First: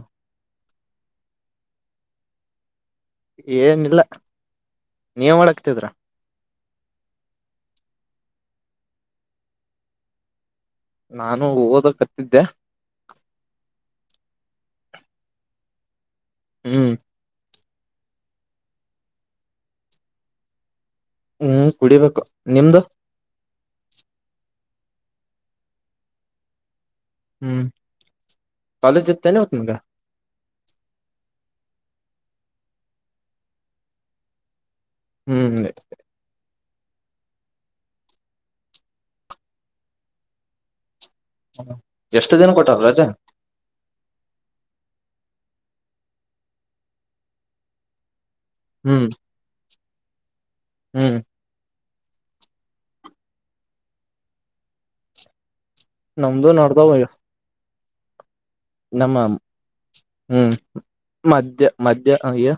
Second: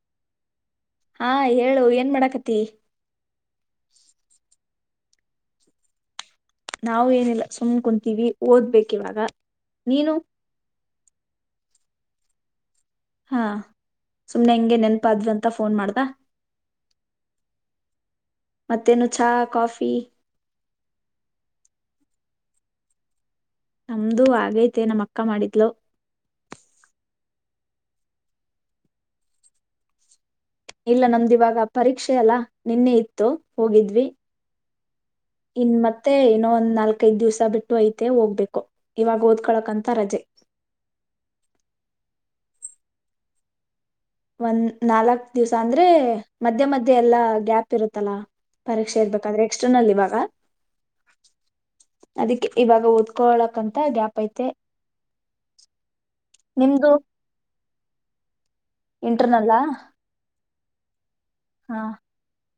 ಹ ಹಾ ಹೇಳು ಏನ್ ಮಾಡಾಕತಿ ಏನ್ ಇಲ್ಲ. ನೀವು್ ಒಳಗ್ತಿದ್ರಾ [unintelligible] ನಾವು ಏನಿಲ್ಲ ಸುಮ್ ಕುಂತೀವಿ ಒದ್ಬೇಕು ಇವಾಗ ನೀನು. ನಾನು ಓದಕತ್ತಿದ್ದೆ. ಹಾ. ಸುಮ್ನೆ ಹಂಗೆ ನೆನಪಾದ್ರಂತ ಫೋನ್ ಮಾಡ್ದ. ಹ್ಮ್. ಮತ್ತೇನು ಚಹಾ ಕಾಫಿ. ಹ್ಮ್ ಕುಡಿಬೇಕು ನಿಮ್ದು. ನಮ್ದು ಆಗೈತೆ ನಮ್ಮಕ್ಕ ಮಾಡಿದ್ಲು. ಹ್ಮ್ ಕಾಲೇಜ್ ತನೇ ಒತ್ ಮಗ. ಇಲ್ಲ ನಮ್ದಿವಾಗ ಪರೀಕ್ಷೆ ಅಲ್ಲಾ ನಿನ್ನೆ ಇತ್ತು ಹೋಗಿದ್ವಿ. ಹ್ಮ್ ಇನ್ ಮತ್ತೆ ಇನ್ನೊಂದ ನಾಲ್ಕೈದ್ ದಿವ್ಸ ಬಿಟ್ಟು ಐತೆ ಹೋಗ್ಬೇಕು ಇವಾಗ ಓದ್ಕಳಕಂತ ರಜೆ. ಎಷ್ಟು ದಿನ ಕೊಟ್ಟವರೆ ರಜಾ. ಒಂದ್ ನಾಲ್ಕ್ ದಿವ್ಸ ಅಂದ್ರೆ ಮಧ್ಯೆ ಮಧ್ಯೆ ಎಲ್ಲಾ ಗ್ಯಾಪ್ ಇರುತ್ತಲ್ಲಾ. ಪರೀಕ್ಷೆ ಹ್ಮ್ ಇರ್ಬೇಕಾದ್ರೆ ಲ್ಲಿ ಇವಾಗ ಹ್ಮ್. ಅದಕ್ಕೆ ಇವಾಗ ಓದ್ಕಳಕಂತ ಗ್ಯಾಪ್ ಐತೆ. ನಮ್ದು ನಿಮ್ದು ನೋಡತಾವಯ್ಯ ನಮ್ಮ ಹಾಂ ಇಂಟರ್ನಲ್ಲಾ ಹ್ಮ್. ಮಧ್ಯ ಹಾ ಮಧ್ಯ ಈ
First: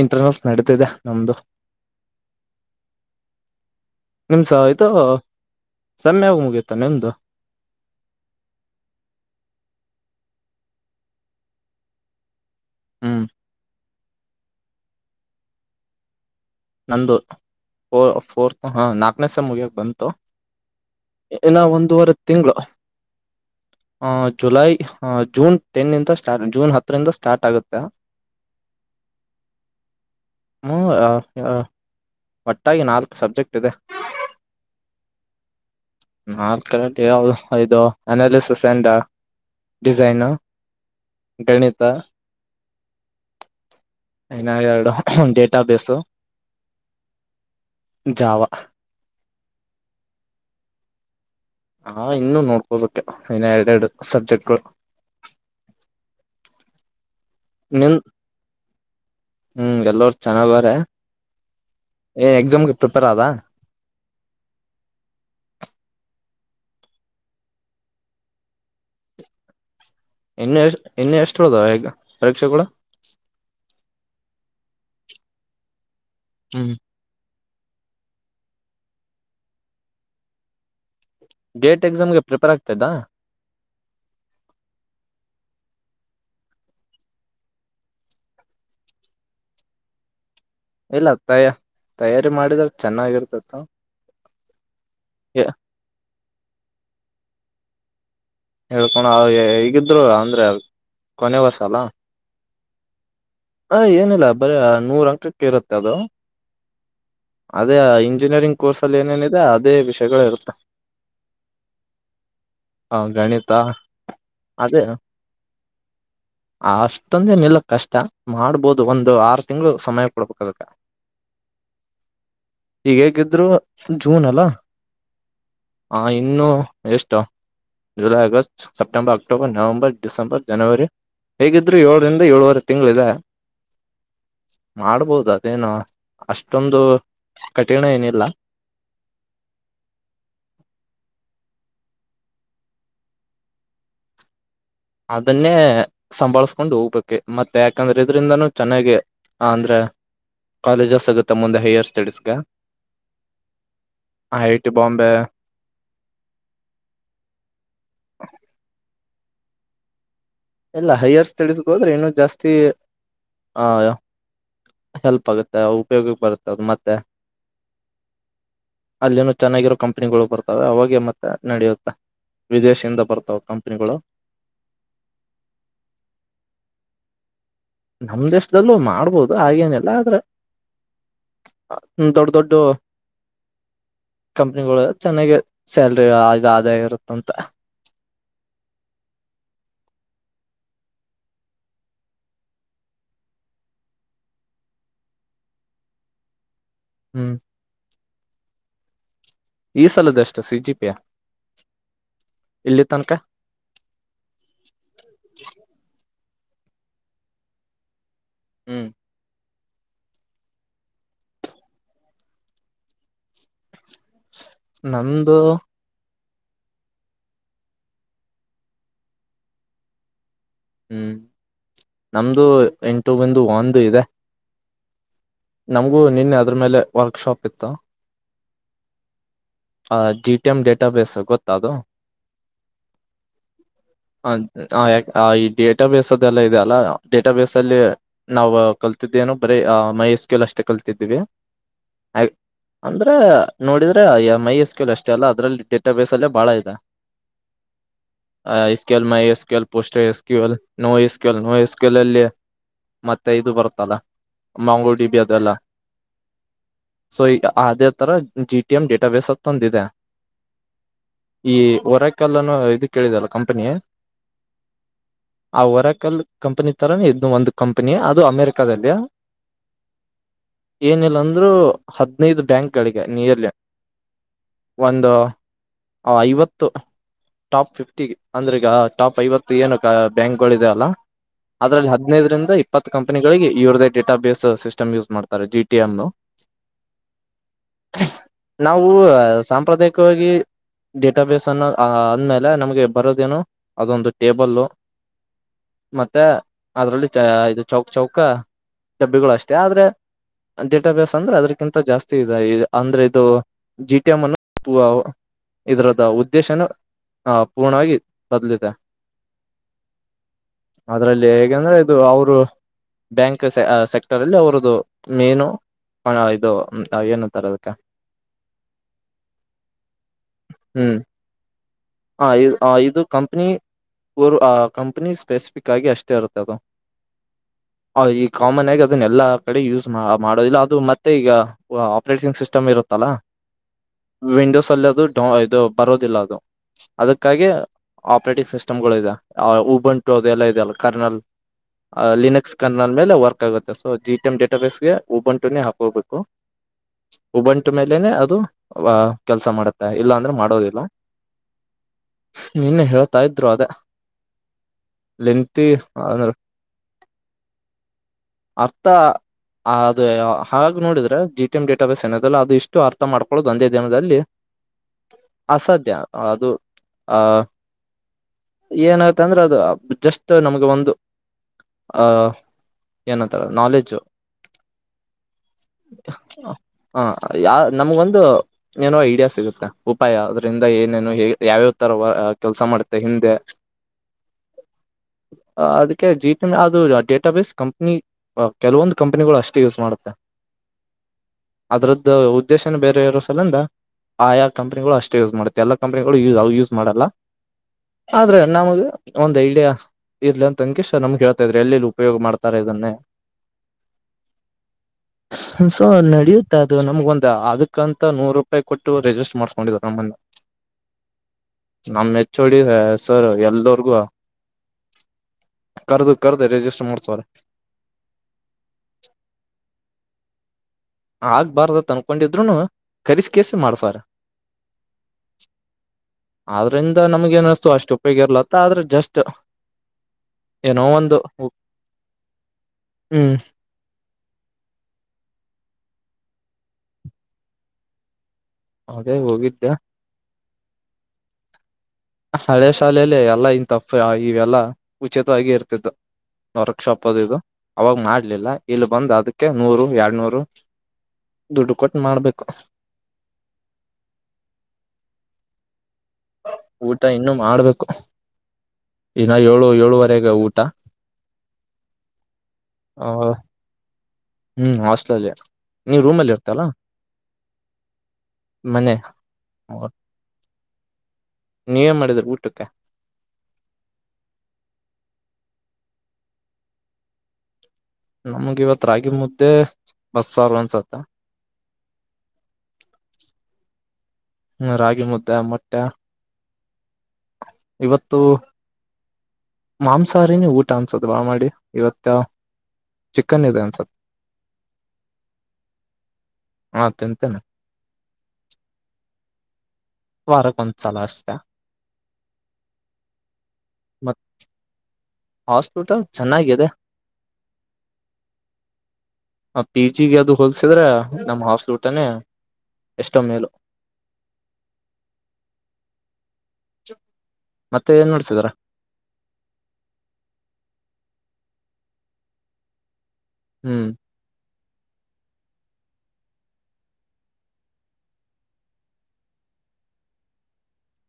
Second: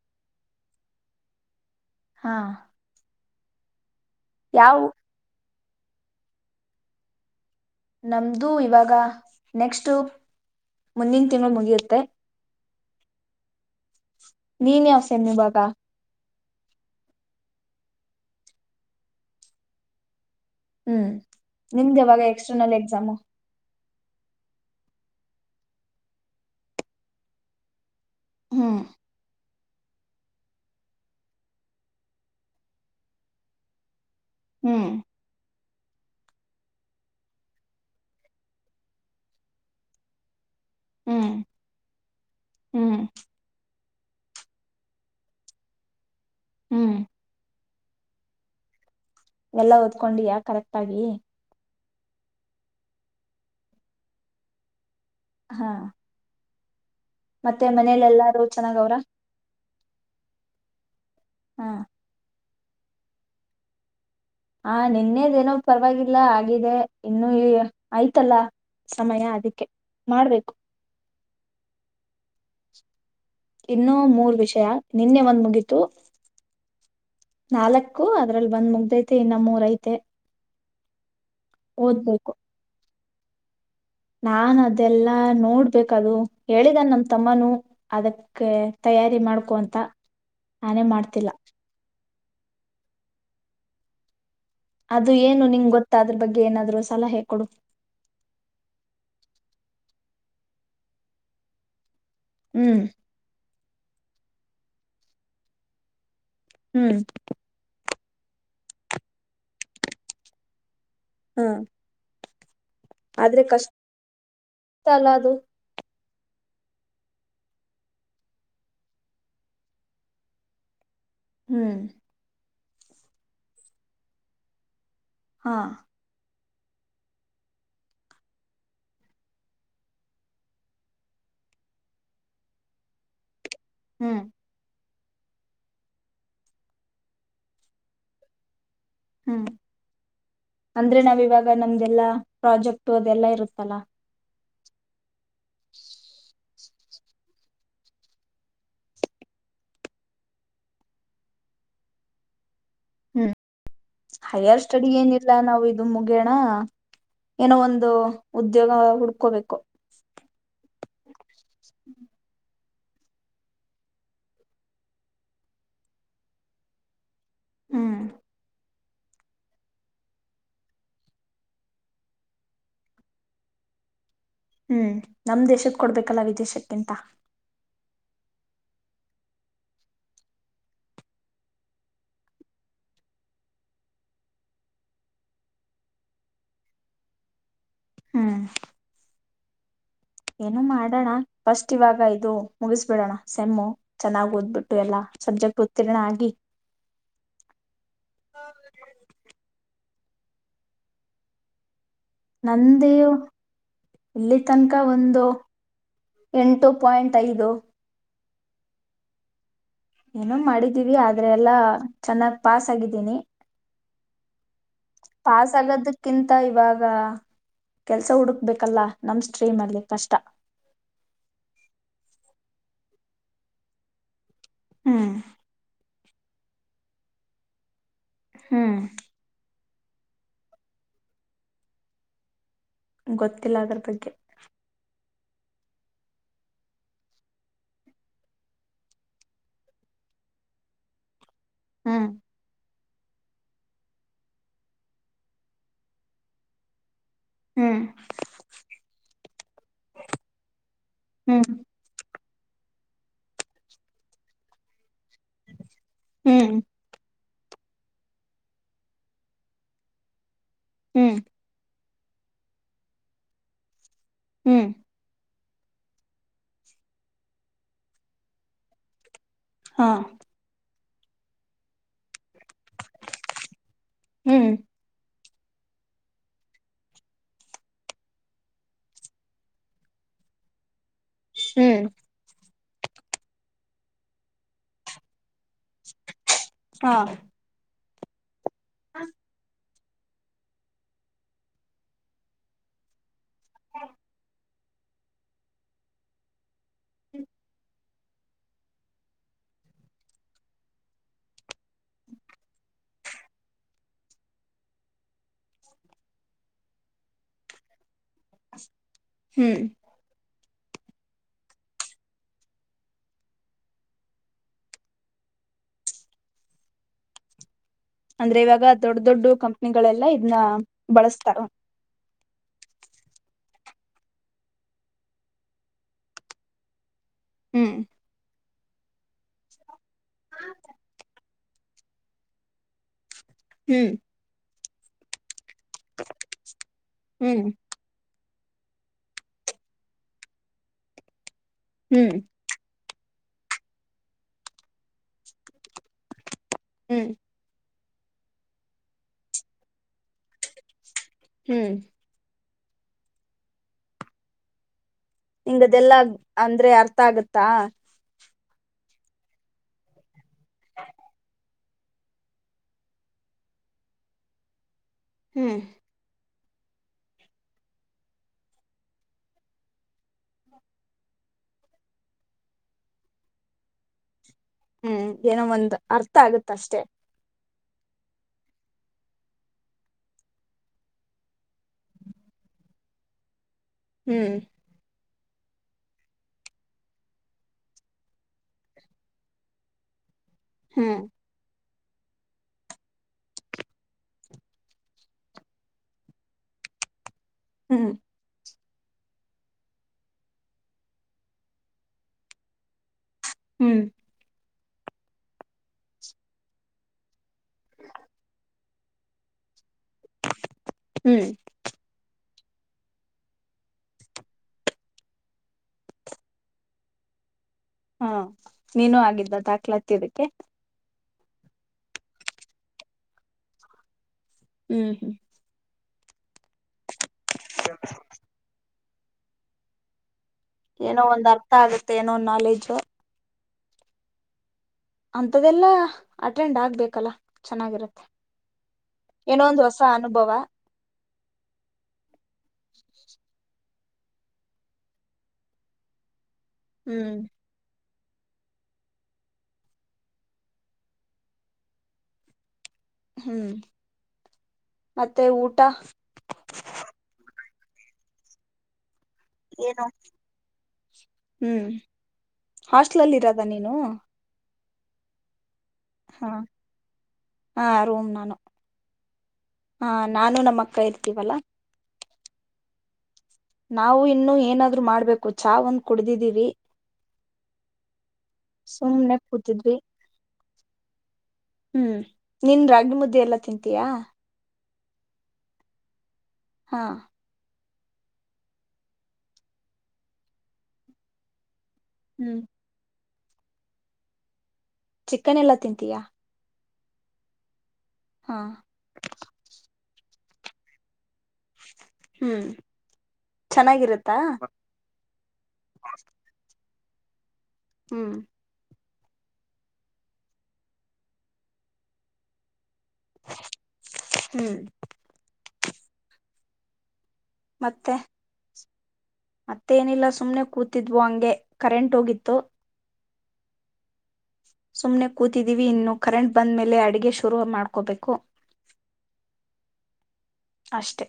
ಇಂಟರ್ನೆಲ್ಸ್ ನಡೀತಿದೆ ನಮ್ದು. ಹಾ. ನಿಮ್ಸ ಯಾವ ಐಯ್ತು. ಸೆಮ್ ಯಾವಾಗ್ ಮುಗಿಯುತ ನಿಮ್ದು? ನಮ್ದು ಇವಾಗ ನೆಕ್ಸ್ಟ್ ಮುಂದಿನ್ ತಿಂಗಳು ಮುಗಿಯುತ್ತೆ. ಹ್ಮ ನೀನ್ ಯಾವ್ ಸೆಮ್ ಇವಾಗ? ನಂದು ಹೋ ಫೋರ್ತ್ ಹ ನಾಲ್ಕನೇ ಸೆಮ್ ಮುಗಿಯೋಕ್ ಬಂತು. ಹ್ಮ್ ಇನ್ನ ನಿಮ್ದು ಯಾವಾಗ ಎಕ್ಸ್ಟರ್ನಲ್ ಎಕ್ಸಾಮು? ಆ ಜುಲೈ ಆ ಜೂನ್ ಟೆನ್ ಇಂದ ಸ್ಟಾರ್ಟ್ ಜೂನ್ ಹತ್ತರಿಂದ ಸ್ಟಾರ್ಟ್ ಆಗುತ್ತೆ. ಹ್ಮ್ ಹ್ ಯಾ ಹ ಒಟ್ಟಾಗಿ ನಾಲ್ಕು ಸಬ್ಜೆಕ್ಟ್ ಇದೆ. ಹ್ಮ್ ನಾಲ್ಕರಲ್ಲಿ ಯಾವ್ ಆ ಇದು ಅನಾಲಿಸ್ ಅಂಡ್ ಡಿಸೈನು. ಹ್ಮ್ ಗಣಿತ ಹ್ಮ್ ಇನ್ನ ಎರಡು ಒನ್ ಡೇಟಾ ಬೇಸು. ಹ್ಮ್. ಜಾವ. ಎಲ್ಲಾ ಓದ್ಕೊಂಡಿಯ ಕರೆಕ್ಟ್ ಆಗಿ ಹಾ ಇನ್ನುೂ ನೋಡ್ಬೋದಕ್ಕೆ ಇನ್ನ ಎರಡೆರಡು ಸಬ್ಜೆಕ್ಟ್ಗಳು ಹಾ ಮತ್ತೆ ನಿನ್ ಮನೇಲಿ ಎಲ್ಲಾರು ಚೆನ್ನಾಗ ಅವ್ರ ಹ್ಮ್ ಎಲ್ಲರು ಚೆನ್ನಾಗೌರೆ ಹಾ ಎಕ್ಸಾಮ್‌ಗೆ ಪ್ರಿಪೇರ್ ಆದಾ ಆ ನಿನ್ನೇದೇನೋ ಪರವಾಗಿಲ್ಲ ಆಗಿದೆ ಇನ್ನುೂ ಈ ಆಯ್ತಲ್ಲ ಸಮಯ ಅದಕ್ಕೆ ಮಾಡ್ಬೇಕು ಇನ್ನು ಎಷ್ಟ್ ಇನ್ನು ಎಷ್ಟ್ [unintelligible] ಈಗ ಪರೀಕ್ಷೆಗಳು ಇನ್ನುೂ ಮೂರ್ ವಿಷಯ ನಿನ್ನೆ ಒಂದ್ ಮುಗೀತು ಹ್ಮ್ ನಾಲ್ಕು ಅದ್ರಲ್ಲಿ ಬಂದ್ ಮುಗ್ದೈತೆ ಇನ್ನಮ್ಮೂರಐತೆ ಗೇಟ್ ಎಕ್ಸಾಮ್ಗೆ ಪ್ರಿಪೇರ್ ಆಗ್ತಾ ಇದಾ ನಾ ಅದೆಲ್ಲಾ ನೋಡ್ಬೇಕು ಹೇಳಿದನ್ ನಮ ತಮ್ಮನುೂ ಅದಕ್ಕೆ ತಯಾರಿ ಮಾಡ್ಕೊ ಅಂತ ನಾನೇ ಇಲ್ಲ ಮಾಡ್ತಿಲ್ಲ ತಯ ತಯಾರಿ ಮಾಡಿದ್ರ ಚೆನ್ನಾಗಿರ್ತತ್ತು ಅದು ಏನು ನಿಂಗ್ ಗೊತ್ತ ಅದ್ರ ಬಗ್ಗೆ ಏನಾದ್ರು ಸಲ ಹೇ ಕೊೊಡು ಹೇಳ್ಕೋಣ ಹಗಿದ್ರು ಅಂದ್ರೆ ಕೊನೆ ವಸ ಅಲ್ಲ ಹ್ಮ್ ಹ ಏನುಿಲ್ಲಾಭ ಬರ ನೂರ ಅಂಕಕ್ಕೆ ಇರುತ್ತೆ ಅದು ಹ್ಮ್ ಅದೇ ಇಂಗ ಇಂಜಿನಿಯರಿಂಗ್ ಕೋರ್ಸ ಅಲ್ಲಿ ಏನೇನಿದೆ ಅದೇ ವಿಷಯಗಳ ಇರುತ್ತೆ ಹ್ಮ ಹೌ ಗಣಿತ ಅದೇ ಅಲ್ಲ ಅದು ಅಷ್ಟೊಂದೇ ನಿಲ್ಲಕ್ ಕಷ್ಟ ಮಾಡ್ಬೋದು ಒಂದು ಆರು ತಿಂಗಳು ಸಮಯ ಕೊಡ್ಬೇಕಾದಕ್ಕ ಹ್ಮ್ ಈ ಹೇಗಿದ್ರು ಜೂನ್ ಅಲ್ಲ ಹಾ ಇನ್ನುೂ ಎಷ್ಟು July August September October November December ಜನವರಿ ಹೇಗಿದ್ರರು ಏಳರಿಂದ ಏಳುವರೆ ತಿಂಗಳಿದೆ ಹ್ಮ್ ಮಾಡ್ಬೋದು ಅದೇನು ಅಷ್ಟೊಂದು ಕಠಿಣ ಏನಿಲ್ಲ ಹ್ಮ್ ಅಂದ್ರೆ ನಾವ ಇವಾಗ ನಮ್ದಲ್ಲಾ ಪ್ರಾಜೆಕ್ಟ ಅದೆಲ್ಲಾ ಇರುತ್ತಲ್ಲ ಅದನ್ನೇ ಸಂಭಾಳ ಕಕೊಂಡ್ ಹೋಗ್ಬೇಕು ಮತ್ತೆ ಯಾಕಂದ್ರೆ ಇದ್ರಿಂದಾನೂ ಚೆನ್ನಾಗಾಗಿ ಅಂದ್ರೆ ಕಾಲೇಜಸ್ ಆಗುತ್ತ ಮುಂದೆ ಹೈಯರ್ ಸ್ಟಡೀಸ್ಗ ಹ್ಮ್ I I higher T study Bombay ಏನಿಲ್ಲ ನಾವ್ ಇದು ಮುಗೇಣ ಏನೋ ಒಂದು ಉದ್ಯೋಗ ಹುಡ್ ಕುಕೋಬೇಕು ಇಲ್ಲ ಹೈಯರ್ ಸ್ಟಡೀಸ್ಗೆ ಹೋದ್ರೆ ಇನ್ನುೂ ಜಾಸ್ತಿ ಹ ಹೆಲ್ಪ್ ಆಗುತ್ತೆ ಉಪಯೋಗಕ್ಕೆ ಬರುತ್ತೆ ಅದು ಮತ್ತೆ ಹ್ಮ್ ಅಲ್ಲಿನ ಚೆನ್ನಾಗಿರೋ ಕಂಪ್ನಿಗಳು ಬರ್ತಾವೆ ಅವಾಗೆ ಮತ್ತೆ ನಡೆಯುತ್ತೆ ವಿದೇಶಿಯಿಂದ ಬರ್ತಾವ ಕಂಪ್ನಿಗಳು ಹ್ಮ್ ನಮ್ ದೇಶದ ಕೊಡ್ಬೇಕಲ್ಲ ವಿದೇಶಕ್ಕೆಂತ ನಮ್ ದೇಶದಲ್ಲೂ ಮಾಡ್ಬೋದು ಹಾಗೇನಿಲ್ಲ ಆದ್ರೆ ದೊಡ್ಡ ದೊಡ್ಡ ಕಂಪನಿಗಳು ಚೆನ್ನಾಗ ಸ್ಯಾಲ್ರಿ ಆದ ಇರುತ್ತಂತ ಹ್ಮ್ ಏನು ಮಾಡೋಣ ಫಸ್ಟ್ ಇವಾಗ ಇದು ಮುಗಿಸ್ಬಿಡೋಣ ಸೆಮ್ಮು ಚೆನ್ನಾಗ್ ಓದ್ಬಿಟ್ಟು ಎಲ್ಲಾ ಸಬ್ಜೆಕ್ಟ್ ಉತ್ತೀರ್ಣ ಆಗಿ ಹ್ಮ್ [unintelligible] ಈ ಸಲದಷ್ಟು ಸಿಜಿ ಪಿಯ ನಂದ ಇಲ್ಲಿ ತನಕ ಒಂದು ಎಂಟು ಪಾಯಿಂಟ್ ಐದು ಹ್ಮ್ ಏನೋ ಮಾಡಿದ್ದೀವಿ ಆದ್ರೆ ಎಲ್ಲಾ ಚೆನ್ನಾಗ್ ಪಾಸ್ ಆಗಿದ್ದೀನಿ. ನಮ್ದು ಪಾಸ್ ಆಗದಕ್ಕಿಂ ತ ಇವಾಗ ಕೆಲ್ಸ ಹುಡುಕ್ಬೇಕಲ್ಲ ನಮ್ ಸ್ಟ್ರೀಮ್ ಅಲ್ಲಿ ಕಷ್ಟ. ಹ್ಮ್ ನಮ್ದು ಇಂಟರ್ವ್ಯೂ ಬಂದು ಒಂದು ಇದೆ. ಹ್ಮ್ ನಮ್ಗೂ ನಿನ್ನೆ ಅದ್ರ್ ಮೇಲೆ ವರ್ಕ್ಶಾಪ್ ಇತ್ತು. ಹ್ಮ್. ಆ ಜಿ ಟಿ ಎಂ ಡೇಟಾಬೇಸ್ ಗೊತ್ತ ಅದು? ಗೊತ್ತಿಲ್ಲ ಅದ್ರ ಬಗ್ಗೆ. ಆ ಆ ಯಾಕ್- ಆ ಈ ಡೇಟಾ ಬೇಸ್ ಅದೆಲ್ಲ ಇದೆ ಅಲ್ಲ ಡೇಟಾ ಬೇಸ್ ಅಲ್ಲಿ ನಾವು ಕಲ್ತಿದ್ದೇನು ಬರೀ ಆ ಮೈಸ್ಕೇಲ್ ಅಷ್ಟೇ ಕಲ್ತಿದ್ದೀವಿ. ಹ್ಮ್ ಅಂದ್ರೆ ನೋಡಿದ್ರೆ ಅ ಮೈ ಎಸ್ ಕೆಯಲ್ ಅಷ್ಟೇ ಅಲ್ಲ ಅದರಲ್ಲಿ ಕೇಟ ಬೇಸ್ ಅಲ್ಲೇ ಬಾಳ ಇದೆ ಹ್ಮ್ ಸ್ಕಸ್ಕ ಪ ಎಸ್ೋಸ್ಕ ನೋ ಹ್ಮ್ ಎಸ್ಕ ಎಲ್ಲಿ ಮತ್ತೆ ಇದು ಬರ್ತಲ್ಲ ಮಂಗೂಡಿ ಬಿ ಅದೆಲ್ಲ ಹ್ಮ್ ಸೊ ಈ ಅದೇ ತರ G T M database ಅ ತಂದಿದೆ ಹ್ಮ್ ಹೊರಾಕಲ್ಲನ ಇದು ಕೇಳಿದಲ್ಲ ಕಂಪನಿ ಹ್ಮ್ ಆ ವರಾಕಲ್ ಕಂಪನಿ ತರಾನ ಇದದು ಒಂದು ಕಂಪನಿ ಅದು ಅಮೆರಿಕದಲ್ಲಿಯ ಹಾ ಏನಿಲ್ಲ ಅಂದ್ರರು ಹದ್ನೈದು ಬ್ಯಾಂಕ್ ಗಳಿಗೆ ನಿಯರ್ಲಿ ಹ್ಮ್ ಒಂದು ಆ ಐವತ್ತು ಟಾಪ್ ಫಿಫ್ಟಿ ಅಂದ್ರೆ ಈಗ ಟಾಪ್ ಐವತ್ತು ಏನು ಬ್ಯಾಂಕ್ಗಳಿದೆ ಅಲ್ಲ ಹ್ಮ್ ಅದ್ರಲ್ಲಿ ಹದ್ನೈದರಿಂದ ಇಪ್ಪ ಇತ್ ಕಂಪನಿಗಳಿಗೆ ಇವ್ರದೇ ಡೇಟಾ ಬೇಸ್ ಸಿಸ್ಟ್ ಯೂಸ್ ಮಾಡಬೇಕಾರೆ ಸ ಜಿ ಟಿ ಯಂನು ಹಾ ಹ ನಾವು ಸಾಂಪ್ರದಾಯಿಕವಾಗಿ ಡೇಟಾ ಬೇಸ್ ಅನ್ನು ಅ ಆದ್ಮೇಲೆ ನಮ್ಗೆ ಬರೋದೇನೋ ಅದೊಂದು ಟೇಬಲ್ ಮತ್ತೆ ಅದ್ರಲ್ಲಿ ಚ ಇದು ಚೌಕ್ ಚೌಕ ಡಬ್ಬಿಗಳು ಅಷ್ಟೇ ಆದ್ರೆ ಡೇಟಾಬೇಸ್ ಅಂದ್ರೆ ಅದಕ್ಕಿಂತ ಜಾಸ್ತಿ ಇದೆ ಅಂದ್ರೆ ಇದು ಜಿ ಇದರದ ಉದ್ದೇಶನ ಆ ಪೂರ್ಣವಾಗಿ ಬದಲಿದೆ ಹ್ಮ್ ಅದ್ರಲ್ಲಿ ಹೇಗೆಂದ್ರೆ ಇದು ಅವರು ಬ್ಯಾಂಕ್ ಸೆಕ್ಟರ್ ಅಲ್ಲಿ ಅವ್ರದ್ದು ಮೇನು ಇದು ಏನುಂತಾರೆ ಅದಕ್ಕೆ ಅಂದ್ರೆ ಇವಾಗ ದೊಡ್ ದೊಡ್ಡ ಕಂಪನಿಗಳೆಲ್ಲಾ ಇದನ್ನ ಹ್ಮ್ ಬಳಸ್ತಾರ ಹ ಇ ಇದು ಕಂಪನಿ ಊರ್ ಆ ಕಂಪನಿ ಸ್ಪೆಸಿಫಿಕ್ ಆಗಿ ಅಷ್ಟೇ ಇರುತ್ತೆ ಅದು ಹ್ಮ್ ಈ ಕಾಮನ್ ಆಗಿ ಅದನ್ನ ಎಲ್ಲಾ ಕಡೆ ಯೂಸ್ ಮಾಡೋದಿಲ್ಲ ಅದು ಮತ್ತೆ ಈಗ ಆಪ್ರೇಟಿಂಗ್ ಸಿಸ್ಟಮ್ ಇರುತ್ತಲ್ಲಾ ಹ್ಮ್ ವಿಂಡೋಸ್ ಲ್ಲದುದು ಅದು ಬರೋದಿಲ್ಲ ಅದು ಹ್ಮ್ ಅದಕ್ಕಾಗಿ ಆಪ್ರೇಟಿಂಗ್ ಸಿಸ್ಟಮ್ಗಳು ಇದೆ ಉಬಂಟು ಅದೆಲ್ಲ ಇದೆಲ್ಲ ಕರ್ನಲ್ ಹ್ಮ್ ಲಿನಕ್ಸ್ ನನ್ ಮೇಲೆ ವರ್ಕ್ ಆಗುತ್ತೆ ಸೊ ಜಿ ಟಿ ಎಂ ಡೇಟಾ ಬೇಸ್ಗೆ ಉಬಂಟ್ ಪಿನ್ನೆ ಹಾಕೊಬೇಕು. ಹ್ಮ್ ಟು ಮೇಲೆನೆ ಅದು ವ ಕೆಲ್ಸ ಮಾಡತ್ತೆ ಇಲ್ಲ ಅಂದ್ರೆ ಮಾಡೋದಿಲ್ಲ. ಹ್ಮ್ ನಿನ್ನೆ ಹೇಳ್ತಾ ಇದ್ರು ಅದೇ ಲೆಂತಿ ನಿಂಗದೆಲ್ಲ ಅಂದ್ರ ಅಂದ್ರೆ ಅರ್ಥ ಆಗುತ್ತಾ? ಅರ್ಥ ಅ ಅದು ಹಾಗ ನೋಡಿದ್ರೆ G T M database ಏನದಲ್ಲ ಅದು ಇಷ್ಟು ಅರ್ಥ ಮಾಡ್ ಕೊಳದು ಅಂದೇ ದಿನದಲ್ಲಿ ಹ್ಮ್ ಅಸಾಧ್ಯ ಅದು ಆ ಏನಾಯ್ತ್ ಅಂದ್ರೆ ಅದು ಜಸ್ಟ್ ನಮ್ಗೆ ಒಂದು ಆಹ್ ಏನಂತಾರ ನಾಲೆಡ್ಜು ಹ್ಮ್ ಏನೋ ಒಂದ್ ಅರ್ಥ ಆಗತ್ತಷ್ಟೇ. ಯಾ ನಮಗೊನ್ ಇದು ಏನೋ ಐಡಿಯಾ ಸಿಗುತ್ತೆ ಉಪಾಯ ಅದ್ರಿಂದ ಏನೇನು ಹೆ ಯಾವ್ಯಾವ್ತರ ಕೆಲ್ಸ ಮಾಡುತ್ತೆ ಹಿಂದೆ ಹ್ಮ್ ಆ ಅದಕ್ಕೆ ಜಿ ಟಿ ನ ಅದು ಡೇಟಾ ಬೇಸ್ ಕಂಪನಿ ಆ ಕೆಲವೊಂದು ಕಂಪನಿಗಳು ಅಷ್ಟೇ ಯೂಸ್ ಮಾಡುತ್ತೆ. ಹ್ಮ್ ಅದ್ರದ್ದ ಉದ್ದೇಶನೆ ಬೇರ್ ಇರೋ ಸಲಿಂದ ಆ ಯಾ ಕಂಪನಿಗಳು ಅಷ್ಟೇ ಯೂಸ್ ಮಾಡುತ್ತೆ ಎಲ್ಲಾ ಕಂಪನಿಗಳು ಯು ಅವ್ ಯೂಸ್ ಮಾಡಲ್ಲ. ಹ್ಮ್ ಆದ್ರೆ ನಮದು ಒಂದ್ ಐಡಿಯಾ ಇರ್ಲಿ ಅಂತ ಅಂಕಿಷ್ ನಮ್ಗ್ ಹೇಳ್ತಾ ಇದ್ರಿ ಎಲ್ಲೆಲ್ಲಿ ಉಪಯೋಗ ಮಾಡ್ತಾರೆ ಇದನ್ನೇ ಹ್ಮ್ ಹನ್ ಸೊ ನಡೆಯುತ್ತೆ ಅದು ನಮ್ಗ ಒಂದು ಆಗು ಕಂತ ನೂರ್ರೂಪಾಯ್ ಕೊಟ್ಟು ರಿಜಿಸ್ಟ್ರ್ ಮಾಡ್ಸ್ [unintelligible] ಹ್ಮ್ ನಮ್ಮನ್ನ [unintelligible] ಚಡಿ ಸರ್ ಎಲ್ಲರ್ಗೂ ಕರ್ದು ಕರ್ದ ರಿಜಿಸ್ಟರ್ ಮಾಡ್ಸವ್ರೆ. ಹಾ ನೀನು ಆಗಿದ್ದ ದಾಖಲಾತ್ತಿ ಇದುಕ್ಕೆ ಆಗ್ಬಾರ್ದ ಅಂತ್ ಅನ್ಕೊಂಡಿದ್ರುನು ಕರಿಸ್ ಕೆಸಿ ಮಾಡ್ಸ್ಯಾರ. ಮ್ ಹ್ಮ್ ಆದ್ರಿಂದ ನಮ್ಗೆ ಏನಸ್ತು ಅಷ್ಟ್ ಉಪಯೋಗ ಇರ್ಲತ್ತ ಆದ್ರೆ ಜಸ್ಟ್ ಏನೋ ಒಂದ್ ಅರ್ಥ ಆಗುತ್ತೆ ಏನೋ ಒಂದ್ ನಾಲೆಜು ಹ್ಮ್ ಅಂತದೆಲ್ಲಾ ಅಟೆಂಡ್ ಆಗ್ಬೇಕಲ್ಲ ಚೆನ್ನಾಗಿರತ್ತೆ. ಅದೇ ಏನೋ ಒಂದ್ ಹೋಗಿದ್ದೆ ಹೊಸ ಅನುಭವ ಹಳೆ ಶಾಲೆಲ್ಲಿ ಎಲ್ಲಾ ಇಂತ ಪ ಇವೆಲ್ಲಾ ಉಚಿತವಾಗಿ ಇರ್ತತ್ತು ವರ್ಕ್ ಶಾಪ್ ಹ್ಮ್ ಅದಿದು ಅವಾಗ ಮಾಡ್ಲಿಲ್ಲ ಇಲ್ಲಿ ಬಂದು ಅದಕ್ಕೆ ನೂರು ಎರಡ್ನೂರು ದುಡ್ಡು ಕೊಟ್ಟು ಮಾಡ್ಬೇಕು ಹ್ಮ್ ಮತ್ತೆ ಊಟ ಊಟ ಇನ್ನು ಮಾಡ್ಬೇಕು [unintelligible] ಏಳು ಏನು ಏಳುವರೆಗೆ ಊಟ ಹ್ಮ್ ಆ ಹಾಸ್ಟೆಲಲ್ಲಿ ಇರದ ನೀನು ಹ್ಮ್ ಆಸ್ಟ್ರೇಲಿಯಾ ಹಾ ಹ ರೂಮ್ ನಾನು ಮನೆ ಹ ನಾನು ನಮ್ಮ ಕೇಳುರ್ತೀವಲ್ಲ ಏನು ಮಾಡಿದ್ರು ಊಟಕ್ಕೆ ನಾವು ಇನ್ನೂ ಏನಾದ್ರರು ಮಾಡ್ಬೇಕು ಚಹಾ ಒಂದು ಕುಡ್ದಿದ್ದೀವಿ ನಮ್ಗೆ ಇವತ್ ರಾಗಿ ಸುಮ್ನೆ ಮುದ್ದೆ ಕೂತಿದ್ವಿ ಬಸ್ಸಾರು ಅನ್ಸತ್ತ ಹ್ಮ್ ನೀನ್ ರಾಗಿ ಮುದ್ದಿ ಎಲ್ಲ ತಿಂತೀಯಾ ಹ್ಮ ರಾಗಿ ಮುದ್ದೆ ಮೊಟ್ಟೆ ಹಾ ಇವತ್ತು ಮಾಂಸಾಹಾರಿನೇ ಊಟ ಅನಿಸುತ್ತೆ ಭಾಳ ಮಾಡಿ ಇವತ್ತ ಹ್ಮ್ ಚಿಕನ್ ಇದೆ ಅನ್ಸ ಚಿಕನ್ ಎಲ್ಲಾ ತಿಂತೀಯಾ ಹಾ ತಿಂತಿನಿ ಹಾ [unintelligible] ವಾರಕ್ ಒಂದ್ ಸಲ ಅಷ್ಟೇ ಹ್ಮ್ ಚೆನ್ನಾಗಿರುತ್ತಾ ಮತ್ ಹಾಸ್ಪಿಟಲ್ ಚೆನ್ನಾಗಿದೆ ಹ್ಮ್ ಆ ಪಿಜಿಗೆ ಯಾವ್ದು ಹೊಲ್ಸಿದ್ರೆ ನಮ ಹಾಸ್ಟೆಲ್ ಊಟನೇ ಎಷ್ಟೊ ಮೇಲು ಹ್ಮ್ ಮತ್ತೆ ಏನ್ ನೋಡ್ಸಿದ್ರ ಮತ್ತೇನಿಲ್ಲ ಸುಮ್ನೆ ಕೂತಿದ್ವೋ ಹಂಗೆ ಕರೆಂಟ್ ಹೋಗಿತ್ತು ಹ್ಮ್ ಸುಮ್ನೆ ಕೂತಿದ್ದೀವಿ ಇನ್ನು ಕರೆಂಟ್ ಬಂದ್ಮೇಲೆ ಅಡುಗೆ ಶುರು ಮಾಡ್ಕೋಬೇಕು ಅಷ್ಟೆ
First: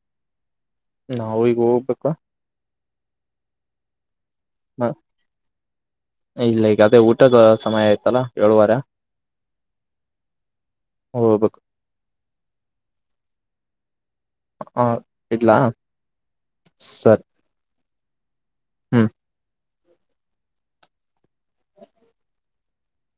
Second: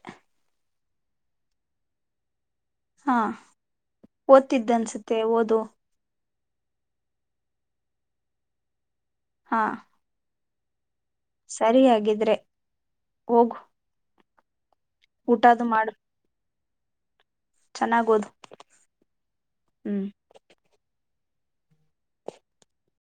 ನಾವು ಈಗ ಹೋಗ್ಬೇಕ ಹಾ ಓದ್ತಿದ್ದೆ ಅನ್ಸುತ್ತೆ ಓದು ಇಲ್ಲ ಈಗ ಅದೇ ಊಟದ ಸಮಯ ಆಯ್ತಲ್ಲ ಏಳುವರೆ ಹಾ ಹೋಗ್ಬೇಕು ಸರಿಯಾಗಿದ್ರೆ ಹೋಗು ಹ ಇಡಲ್ಲ ಊಟದು ಸತ್ ಚೆನ್ನಾಗ್ಓದು ಹ್ಮ್ ಹ್ಮ್